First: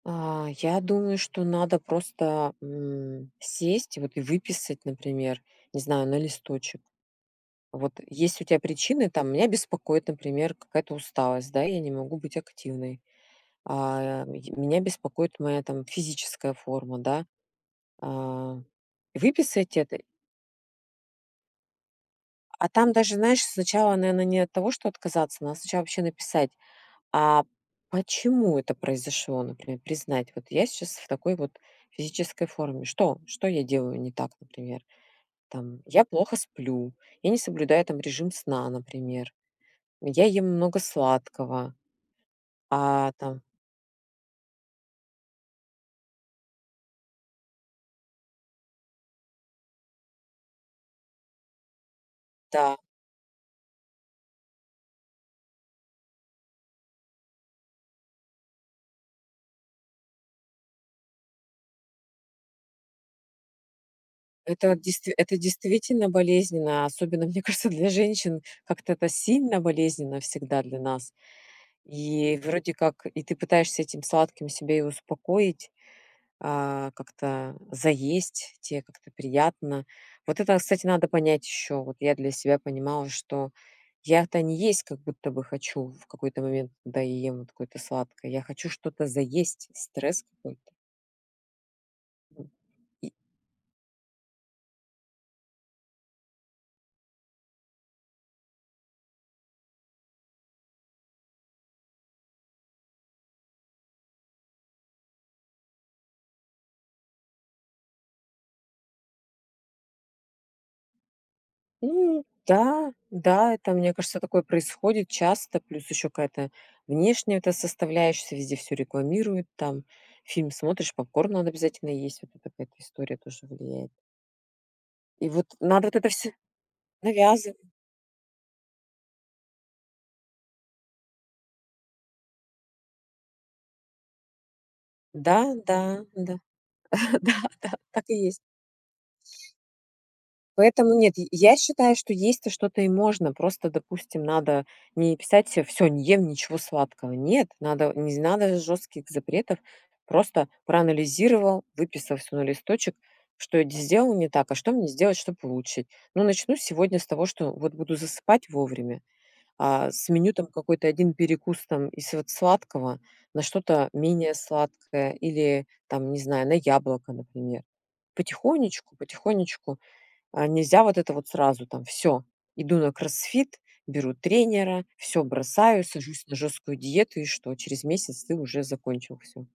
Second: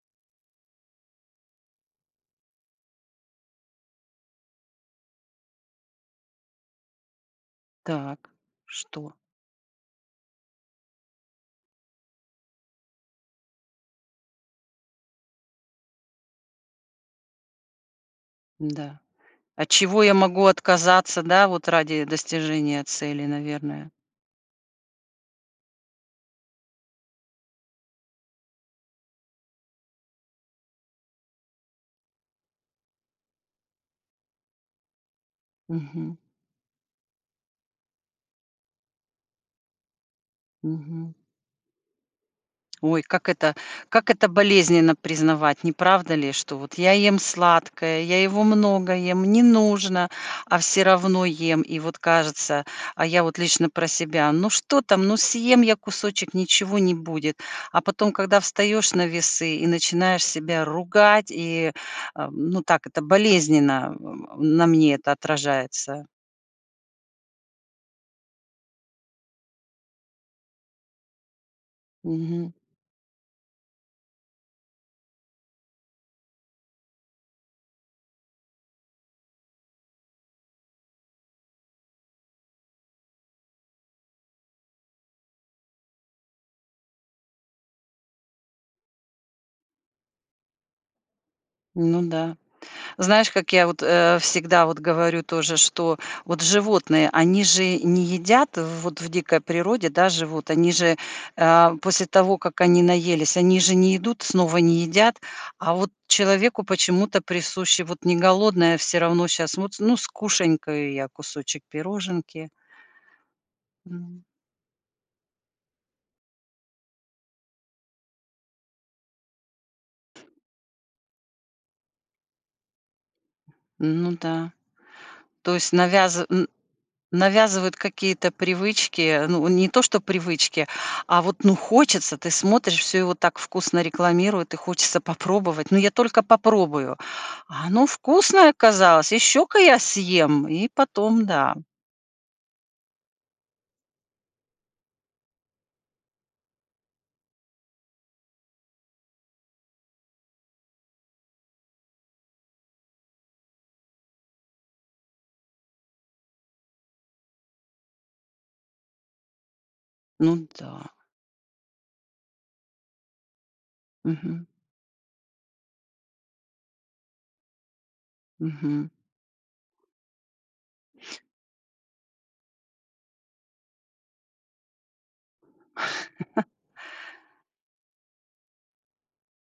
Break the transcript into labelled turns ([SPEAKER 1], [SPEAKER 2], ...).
[SPEAKER 1] А, я думаю, что надо просто, м, сесть вот и выписать, например, не знаю, на листочек. Вот
[SPEAKER 2] Так.
[SPEAKER 1] есть у тя причины,
[SPEAKER 2] Что?
[SPEAKER 1] там: "Меня беспокоит, например, какая-то усталость, да, я не могу быть активной". А, м меня беспокоит моя там физическая форма, да. А.
[SPEAKER 2] Да, от
[SPEAKER 1] Выписать это
[SPEAKER 2] чего я могу отказаться, да, вот ради
[SPEAKER 1] А
[SPEAKER 2] достижения
[SPEAKER 1] там даже,
[SPEAKER 2] цели,
[SPEAKER 1] знаешь,
[SPEAKER 2] наверное?
[SPEAKER 1] сначала, наверно, не от того, что отказаться, надо сначала вообще написать, а почему это произошло, например, признать. Вот я щас в такой вот физической форме. Что? Что я делаю не так, например? Там я
[SPEAKER 2] Мгм.
[SPEAKER 1] плохо сплю. Я не соблюдаю там режим сна, например. Я ем много
[SPEAKER 2] Мгм.
[SPEAKER 1] сладкого.
[SPEAKER 2] Ой,
[SPEAKER 1] А
[SPEAKER 2] как
[SPEAKER 1] там
[SPEAKER 2] это как это болезненно признавать, неправда ли, что вот я ем сладкое, я его много ем, не нужно, а всё равно ем, и вот кажется,
[SPEAKER 1] Да.
[SPEAKER 2] а я вот лично про себя. Ну что там, ну съем я кусочек, ничего не будет, а потом, когда встаешь на весы и начинаешь себя ругать, и, а, ну так это болезненно на
[SPEAKER 1] Это
[SPEAKER 2] мне
[SPEAKER 1] действ
[SPEAKER 2] это
[SPEAKER 1] это
[SPEAKER 2] отражается.
[SPEAKER 1] действительно болезненно, особенно, мне кажется, для женщин как-то это сильно болезненно всегда для нас. И
[SPEAKER 2] Мгм.
[SPEAKER 1] вроде как и ты пытаешься этим сладким себя и успокоить, а как-то заесть, те как-то приятно. Вот это, кстати, надо понять ещё. Вот я для себя понимала, что я-то не есть как будто бы хочу в какой-то момент, когда я ем вот какое-то сладкое, я хочу что-то заесть, стресс какой-то.
[SPEAKER 2] Ну да,
[SPEAKER 1] И
[SPEAKER 2] знаешь, как я вот, э, всегда вот говорю тоже, что вот животные- они же не едят. Вот в дикой природе, да, живут они же, а, после того как они наелись, они же не идут снова, не едят, а вот человеку почему-то присуще вот не голодным всё равно, щас вот: "Ну, скушанькаю я кусочек
[SPEAKER 1] Ну
[SPEAKER 2] пироженки".
[SPEAKER 1] да, да, это, мне кажется,
[SPEAKER 2] М.
[SPEAKER 1] такое происходит часто, плюс ещё какая-то внешняя эта составляешься, везде всё рекламируют, там фильм смотришь, попкорн надо обязательно есть. Вот это какая-то история тоже влияет.
[SPEAKER 2] Ну да,
[SPEAKER 1] И вот
[SPEAKER 2] то есть
[SPEAKER 1] надо вот это
[SPEAKER 2] навяз
[SPEAKER 1] всё.
[SPEAKER 2] н
[SPEAKER 1] Навязыв
[SPEAKER 2] навязывают какие-то привычки. Ну, не то что привычки, а вот, ну, хочется. Ты смотришь: всё его так вкусно рекламируют- и хочется
[SPEAKER 1] Да
[SPEAKER 2] попробовать. Но: "Я
[SPEAKER 1] да
[SPEAKER 2] только
[SPEAKER 1] да.
[SPEAKER 2] попробую".
[SPEAKER 1] Да
[SPEAKER 2] А
[SPEAKER 1] да.
[SPEAKER 2] оно
[SPEAKER 1] Так и есть.
[SPEAKER 2] вкусное оказалось. "Ещё-ка я съем". И
[SPEAKER 1] Поэтому нет,
[SPEAKER 2] потом,
[SPEAKER 1] я я
[SPEAKER 2] да.
[SPEAKER 1] считаю, что есть то что-то и можно. Просто, допустим, надо не писать се всё, не ем ничего сладкого. Нет, надо не з надо жёстких запретов. Просто проанализировал, выписал всё на листочек, что я з сделал не так, а что мне сделать, чтоб улучшить. Ну, начну сегодня с того, что вот буду засыпать вовремя. А с меню там
[SPEAKER 2] Ну
[SPEAKER 1] какой-то
[SPEAKER 2] да.
[SPEAKER 1] 1 перекус там из вот сладкого на что-то менее
[SPEAKER 2] Мгм.
[SPEAKER 1] сладкое или там, не знаю, на яблоко, например.
[SPEAKER 2] Мгм.
[SPEAKER 1] Потихонечку потихонечку, а, нельзя вот это вот сразу там всё, иду на кроссфит, беру тренера, всё бросаю, сажусь на жесткую диету, и что через месяц ты уже закончил всё.